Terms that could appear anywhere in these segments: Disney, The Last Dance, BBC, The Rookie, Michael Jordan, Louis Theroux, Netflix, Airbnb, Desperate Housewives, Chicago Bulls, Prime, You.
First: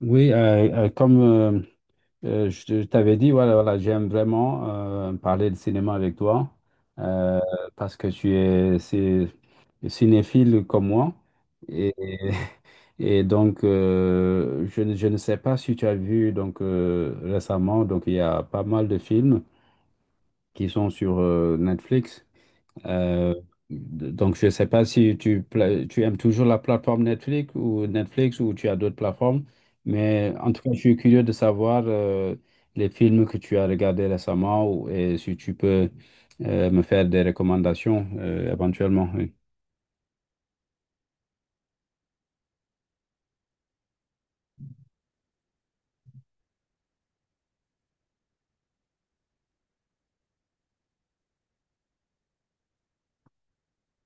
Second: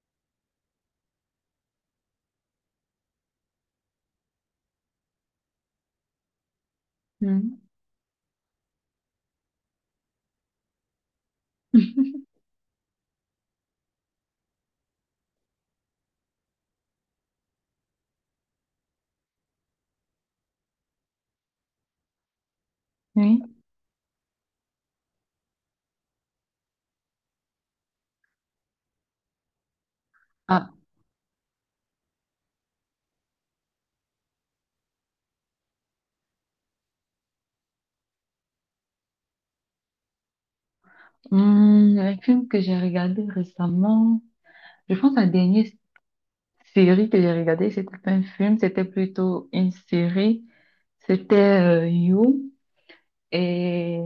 Oui, comme je te- je t'avais dit, voilà, voilà, j'aime vraiment parler de cinéma avec toi euh, Mhm. parce que tu es cinéphile comme moi. Et, Et donc, je ne sais pas si tu as vu donc, récemment, donc, il y a pas mal de films qui sont sur Netflix. Euh, Oui. donc, je ne sais pas si tu aimes toujours la plateforme Netflix ou Netflix ou tu as d'autres plateformes, mais en tout Ah, cas, je suis curieux de savoir les films que tu as regardés récemment et si tu peux me faire des recommandations éventuellement. Un film que j'ai regardé récemment, je pense la dernière série que j'ai regardée, c'était pas un film, c'était plutôt une série. C'était You et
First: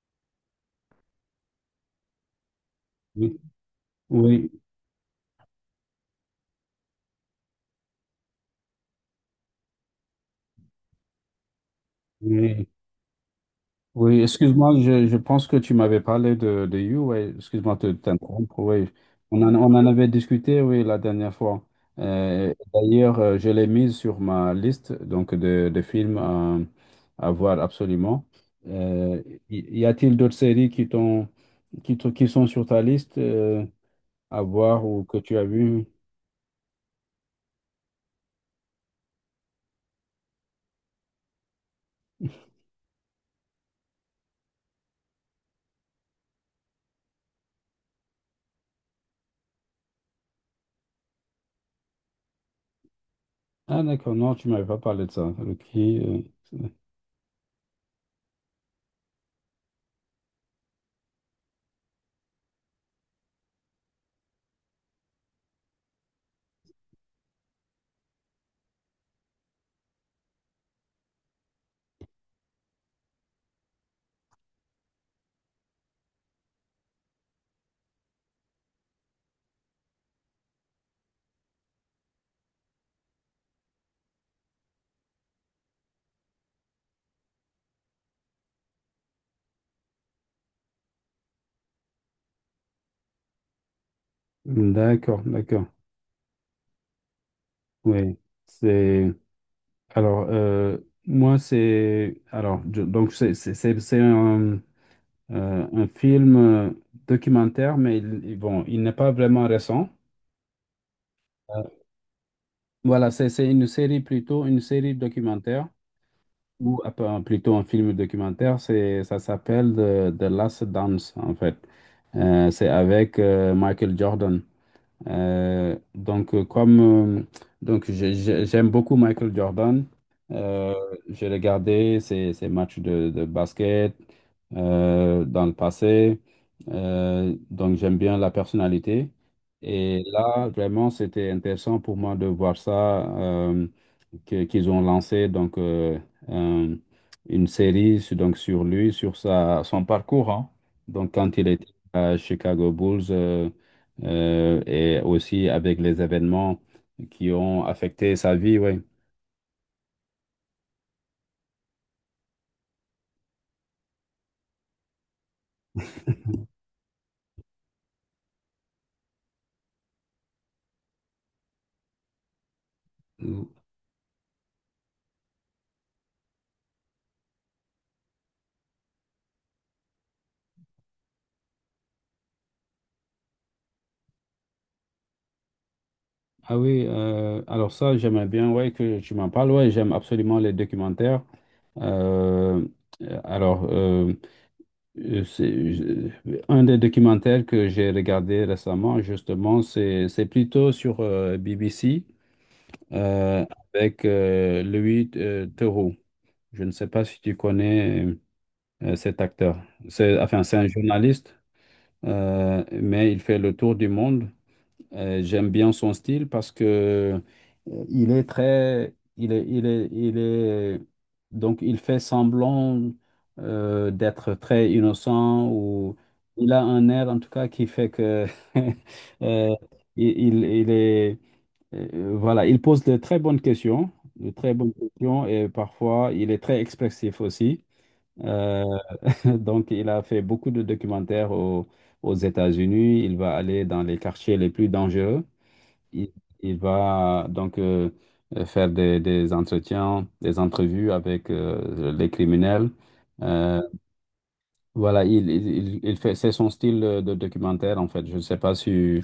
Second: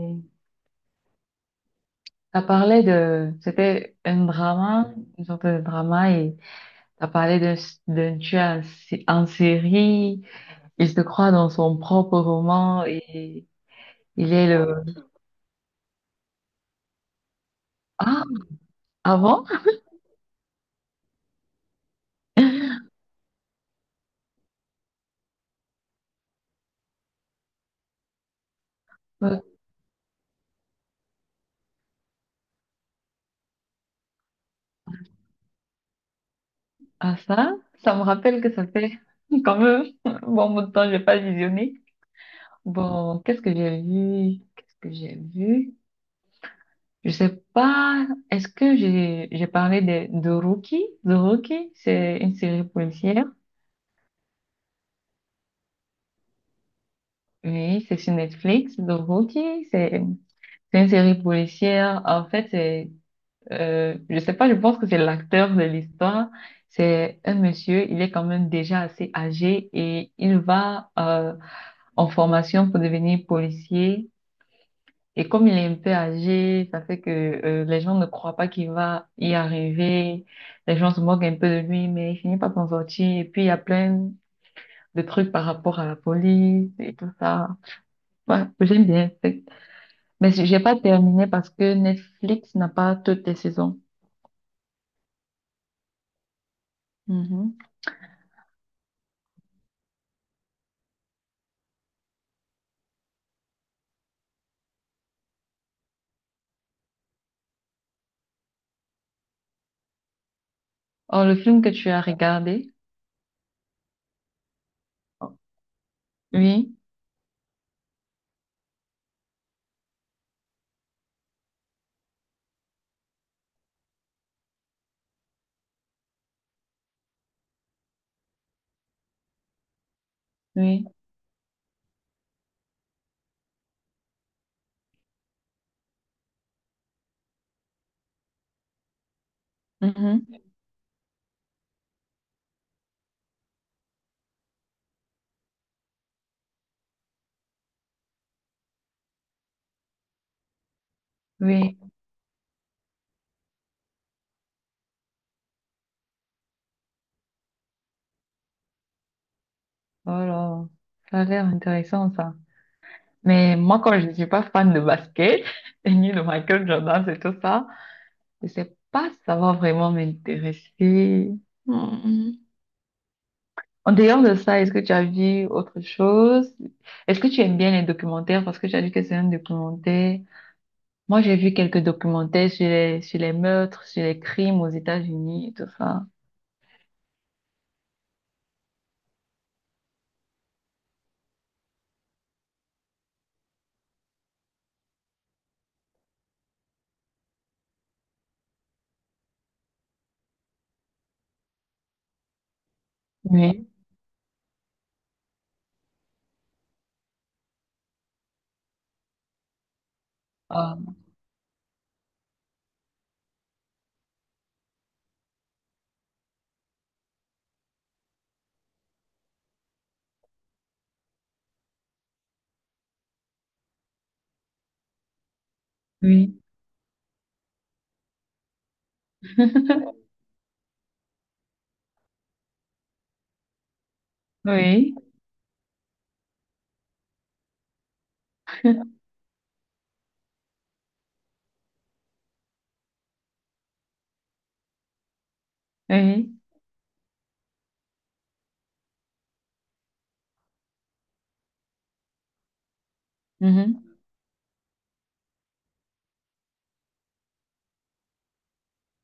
ça parlait de, Oui, c'était un oui, drama, une sorte de drama et ça parlait d'un tueur en série. Il se croit dans son propre oui. roman et Oui, il est excuse-moi, le. Je pense que tu m'avais parlé de You, ouais, excuse-moi de Ah, t'interrompre, oui. Avant? On en avait discuté, oui, la dernière fois. D'ailleurs, je l'ai mise sur ma liste donc de films à voir absolument. Euh, y y a-t-il d'autres séries qui t'ont, qui, te- qui sont sur ta liste à voir ou que tu as vu? Ah ça, ça me rappelle que ça fait quand même un bon bout de temps, j'ai pas visionné. Bon, qu'est-ce que j'ai vu? Qu'est-ce que j'ai vu? Je sais pas. Est-ce que j'ai parlé de Rookie? The Rookie, c'est une série policière. Ah, d'accord, non, tu m'avais pas parlé de ça. Ok, Oui, c'est sur Netflix. The Rookie, c'est une série policière. En fait, c'est je sais pas. Je pense que c'est l'acteur de l'histoire. C'est un monsieur. Il est quand même déjà assez âgé et il va en formation pour devenir policier. Et comme il est un peu âgé, ça fait que les gens ne croient pas qu'il va y arriver. Les gens se moquent un peu de lui, mais il finit par s'en sortir. Et puis, il y a plein de trucs par rapport à la police et tout ça. Ouais, j'aime bien. Mais j'ai pas terminé parce que Netflix n'a pas toutes les saisons. d'accord, d'accord, Mhm. oui. C'est... Alors, moi, c'est. Alors, c'est un film documentaire, mais il bon, il n'est pas vraiment récent. Oh, le Euh, film que tu as regardé? voilà, c'est une série plutôt, une série documentaire, Oui, ou plutôt un film documentaire. C'est, ça s'appelle The Last Dance, en fait. C'est avec Michael Jordan. Donc, comme euh, donc j'ai- J'aime beaucoup Michael Jordan, euh, oui, j'ai regardé ses matchs de basket dans le passé. J'aime bien la personnalité. Et mhm, là, vraiment, c'était intéressant pour moi de voir ça euh, qu'ils ont lancé donc euh, une série donc sur lui, sur sa son parcours, hein. Donc quand il était oui. à Chicago Bulls, et aussi avec les événements qui ont affecté sa vie, ouais. Oh là, ça a l'air intéressant, ça. Mais moi, quand je ne suis pas fan de basket, et ni de Michael Jordan, c'est tout ça, je ne sais pas si ça va vraiment m'intéresser. Hmm. Mm. En dehors de ça, est-ce que tu as vu autre chose? Est-ce que tu aimes bien les documentaires? Parce que tu as dit que c'est un documentaire. Moi, j'ai vu quelques documentaires sur les meurtres, sur les crimes aux États-Unis et tout ça. Ah oui, alors ça j'aimerais bien ouais que tu m'en parles. Ouais, j'aime absolument les documentaires. Euh, alors euh, Euh, C'est, je- un des documentaires que j'ai regardé récemment, justement, c'est plutôt sur BBC euh, Oui. avec Louis Theroux. Je ne sais pas si tu connais cet acteur. C'est, enfin, c'est un Ah, journaliste, mais il fait le tour du monde. J'aime bien son style parce que il est très, il est, il est, il est, donc il fait semblant d'être très innocent ou oui. il a un air en tout cas qui fait que euh, il, il il est, voilà, il pose de très bonnes questions, de très bonnes Oui. questions et parfois il est très expressif aussi. Euh, donc il a fait beaucoup de documentaires aux États-Unis. Il va aller dans les quartiers les plus dangereux. Il, Oui. il va donc faire des entretiens, des entrevues avec les criminels. Euh, Mhm. Il fait, c'est son style de documentaire en fait. Je ne sais pas si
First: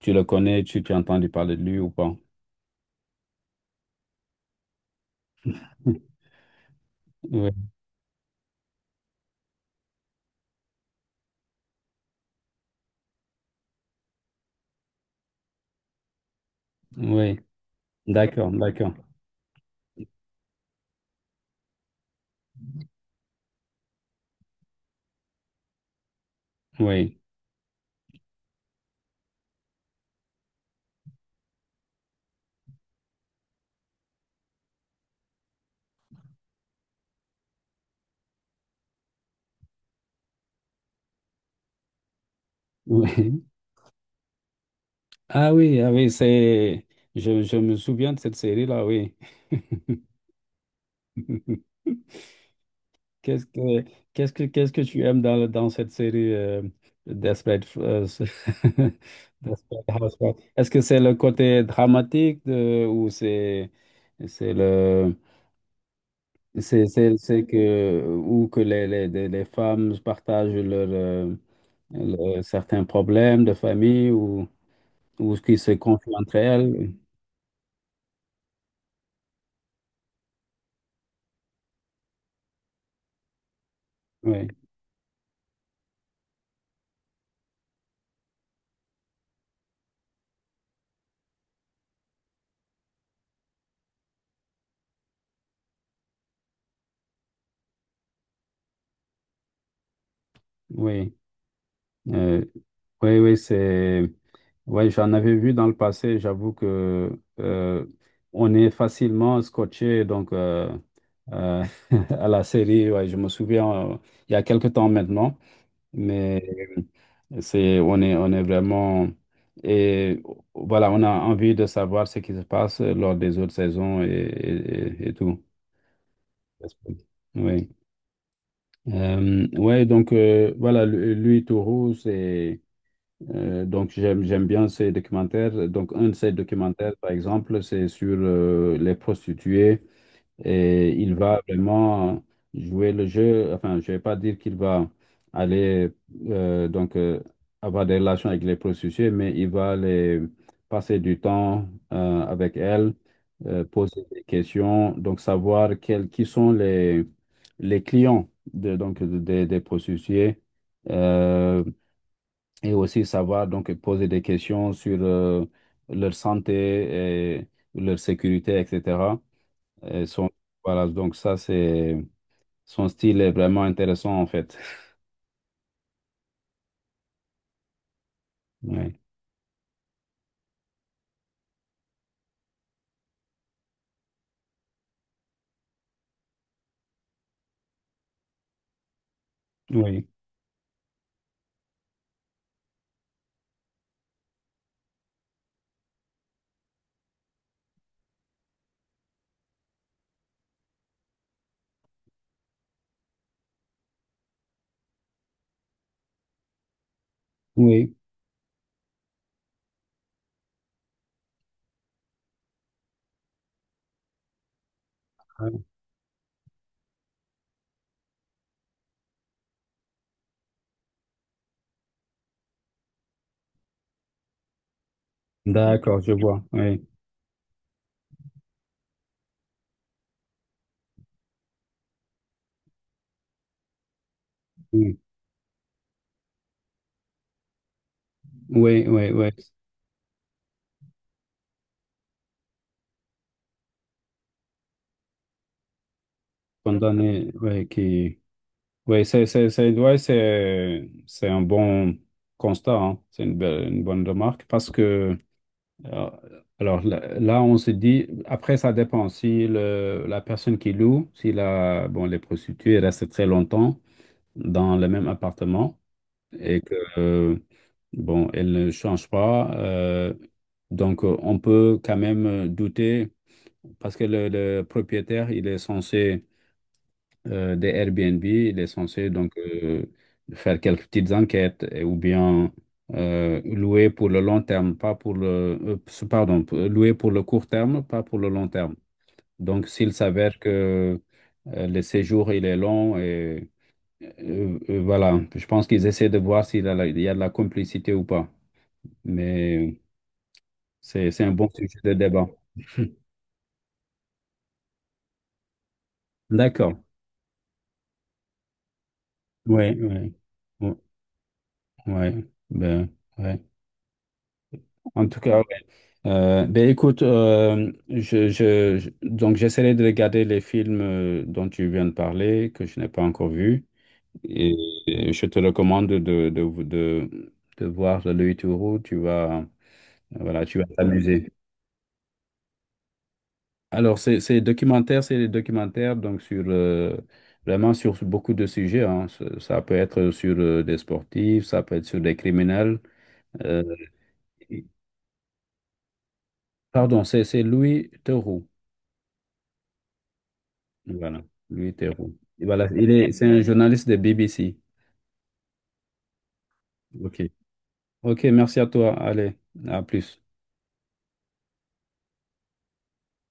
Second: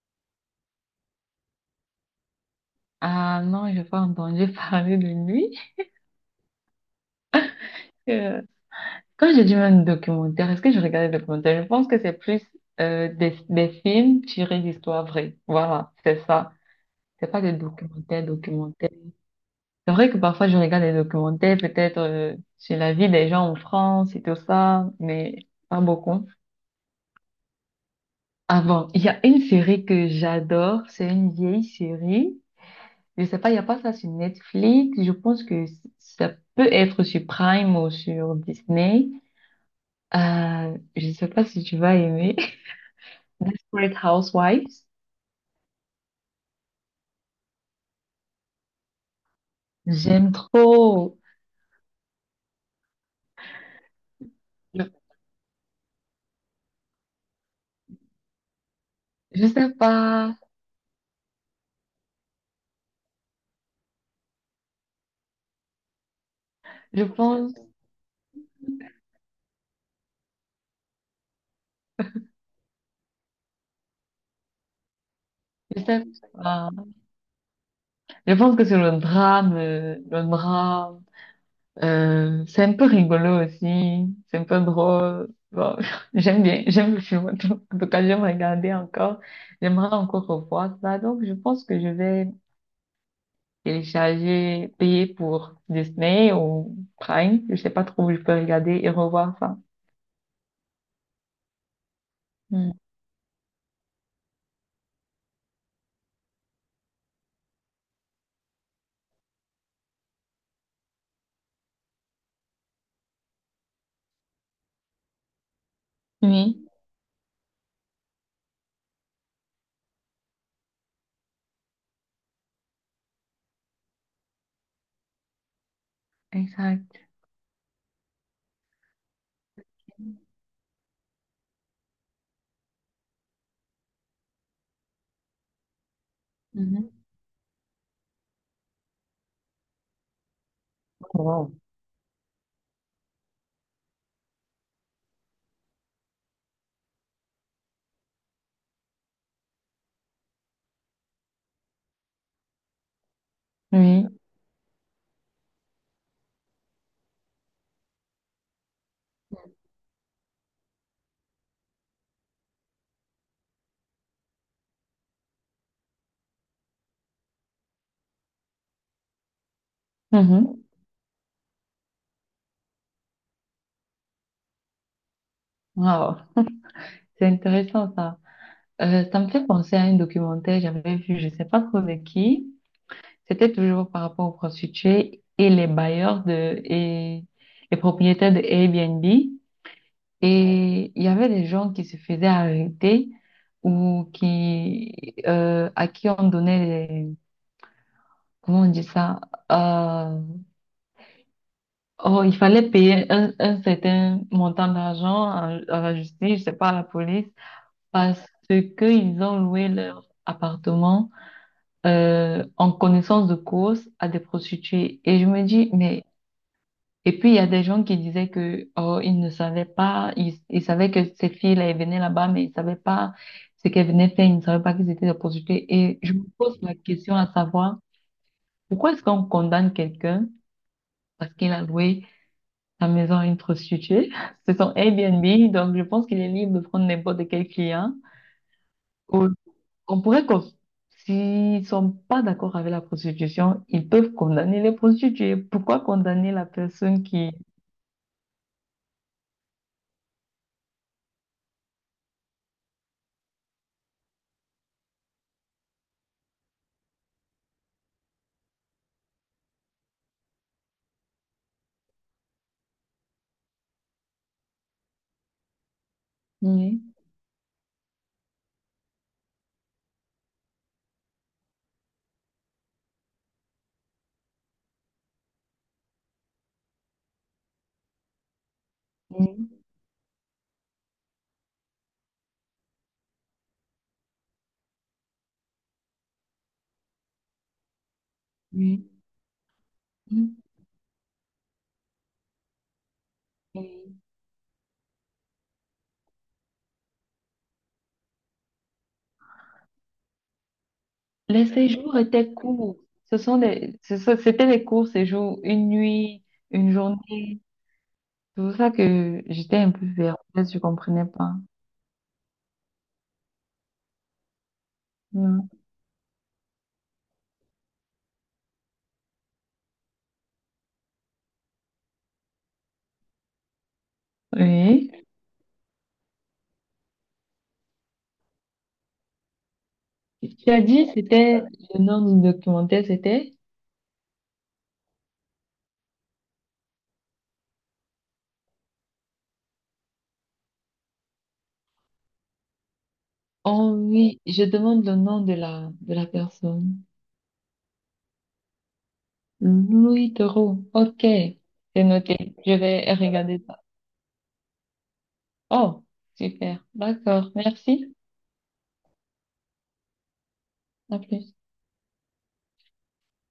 tu le connais, tu as entendu parler de lui ou pas. Ah non, je n'ai pas entendu parler de lui. Oui, Euh, Quand j'ai dit même documentaire, est-ce que je regardais des documentaires? Je pense que c'est plus des films tirés d'histoires vraies. Voilà, c'est ça. C'est oui, pas des documentaires, d'accord, documentaires. d'accord. C'est vrai que parfois je regarde des documentaires, peut-être sur la vie des gens en France et tout ça, mais pas beaucoup. Oui, Avant, il y a une série que j'adore, c'est une vieille série. Je sais pas, il n'y a pas ça sur Netflix. Je pense que ça peut être sur Prime ou sur Disney. Je sais pas si tu vas aimer. oui. Desperate Housewives. Ah oui, ah oui. c'est. Je me souviens de cette série-là, oui. J'aime trop. Qu'est-ce que Qu'est-ce que Je, tu aimes dans cette série, Desperate, je sais Desperate Housewives? pas. Est-ce que c'est le côté dramatique, ou c'est le Je c'est pense, que ou que les femmes partagent leurs certains problèmes de famille ou qui se je sais confient entre pas. elles? Je pense que c'est le drame, le drame. C'est un peu rigolo aussi. C'est un Oui, peu drôle. Bon, j'aime bien, j'aime le film. En tout cas, j'aime regarder encore. J'aimerais encore revoir ça. Donc, je pense que je vais télécharger, payer pour Disney ou Prime. Je sais pas trop où je peux regarder et revoir ça. oui. Euh, Mm. oui, oui, c'est. Ouais, j'en avais vu dans le passé. J'avoue que euh, on est facilement scotché donc euh, à la série. Ouais, je me souviens, il y a quelque temps maintenant, mais Oui, c'est on est vraiment et voilà, on a envie de savoir ce qui se passe lors des autres saisons et tout. exact. Oui. Voilà, lui, Tourou, c'est, donc j'aime bien ces documentaires. Donc un de ces documentaires, par exemple, c'est sur les prostituées et il va Wow. vraiment jouer le jeu. Enfin, je vais pas dire qu'il va aller euh, donc euh, avoir des relations avec les prostituées, mais il va les passer du temps avec elles, poser Oui. des questions, donc savoir quels qui sont les clients de, des prostituées. Euh, et aussi savoir donc poser des questions sur leur santé et leur sécurité, etc. Et son- Mhm. voilà, donc ça, c'est son style est vraiment intéressant en fait. Wow. C'est intéressant ça. Oui, Ça me fait penser à un documentaire que j'avais vu, je sais pas trop de qui. C'était toujours par rapport aux prostituées et les bailleurs de et les propriétaires de Airbnb. oui, Et il y avait des gens qui se faisaient arrêter ou qui à qui on donnait des, comment on dit ça? Euh, Oh, il fallait payer un certain montant d'argent à la justice, je sais pas, à la police. oui. Parce qu'ils ont loué leur appartement en connaissance de cause à des prostituées. Et je me dis, mais... Et puis, il y a des gens qui disaient que, oh, ils ne savaient pas, ils savaient que ces filles-là, elles venaient là-bas, mais ils savaient pas ce qu'elles venaient faire, ils ne savaient pas qu'ils étaient des prostituées. D'accord, Et je je me vois. pose la Oui, question à savoir, pourquoi est-ce qu'on condamne quelqu'un parce qu'il a loué sa maison à une prostituée? C'est son oui, Airbnb, donc je pense qu'il est libre de prendre n'importe quel client. oui, oui, oui. On pourrait qu'on, s'ils sont pas d'accord avec la prostitution, ils peuvent condamner les prostituées. Pourquoi condamner la personne Condamné, qui... oui, qui. Oui, c'est un bon constat, hein. C'est une, une bonne remarque parce que. Euh, Alors là, là, on se dit, après, ça dépend. Si la personne qui loue, si la, bon, les prostituées restent très longtemps dans le même appartement et que, Oui, bon, elles ne changent pas, on peut quand même douter parce que le propriétaire, il est censé, des Airbnb, il est censé oui, faire quelques petites enquêtes, ou bien louer pour le long terme, pas pour le pardon, louer pour le court terme, pas pour le long terme. oui, Donc s'il oui, s'avère que le séjour il est long et oui. Voilà, je pense qu'ils essaient de voir s'il y a, il y a de la complicité ou pas. Mais c'est un Les bon sujet de séjours débat. étaient courts. Ce sont des, c'était des courts séjours, une nuit, une D'accord. journée. C'est pour ça que j'étais un Oui, peu oui. perplexe, je Oui, comprenais pas. oui. Ben, ouais. En tout cas, ouais. Non. Ben écoute, donc j'essaierai de regarder les films dont tu viens de parler, que je n'ai pas encore vus. Et, Oui. et je te recommande de voir Le Louis Tourou, tu vas, voilà, Tu tu as vas dit, t'amuser. c'était le nom du documentaire, c'était. Alors, ces documentaires, c'est des documentaires donc sur, vraiment sur beaucoup de sujets, hein. Ça peut être sur des sportifs, ça peut être sur des criminels. Euh, Oh oui, je demande le nom de la personne. Pardon, c'est Louis Tourou. Louis Theroux. Ok, Voilà, Louis c'est Theroux. noté. Et Je voilà, il vais est, c'est un regarder ça. journaliste de BBC. Oh, super. OK. D'accord. Merci. OK, merci à toi. Allez, à plus. À plus.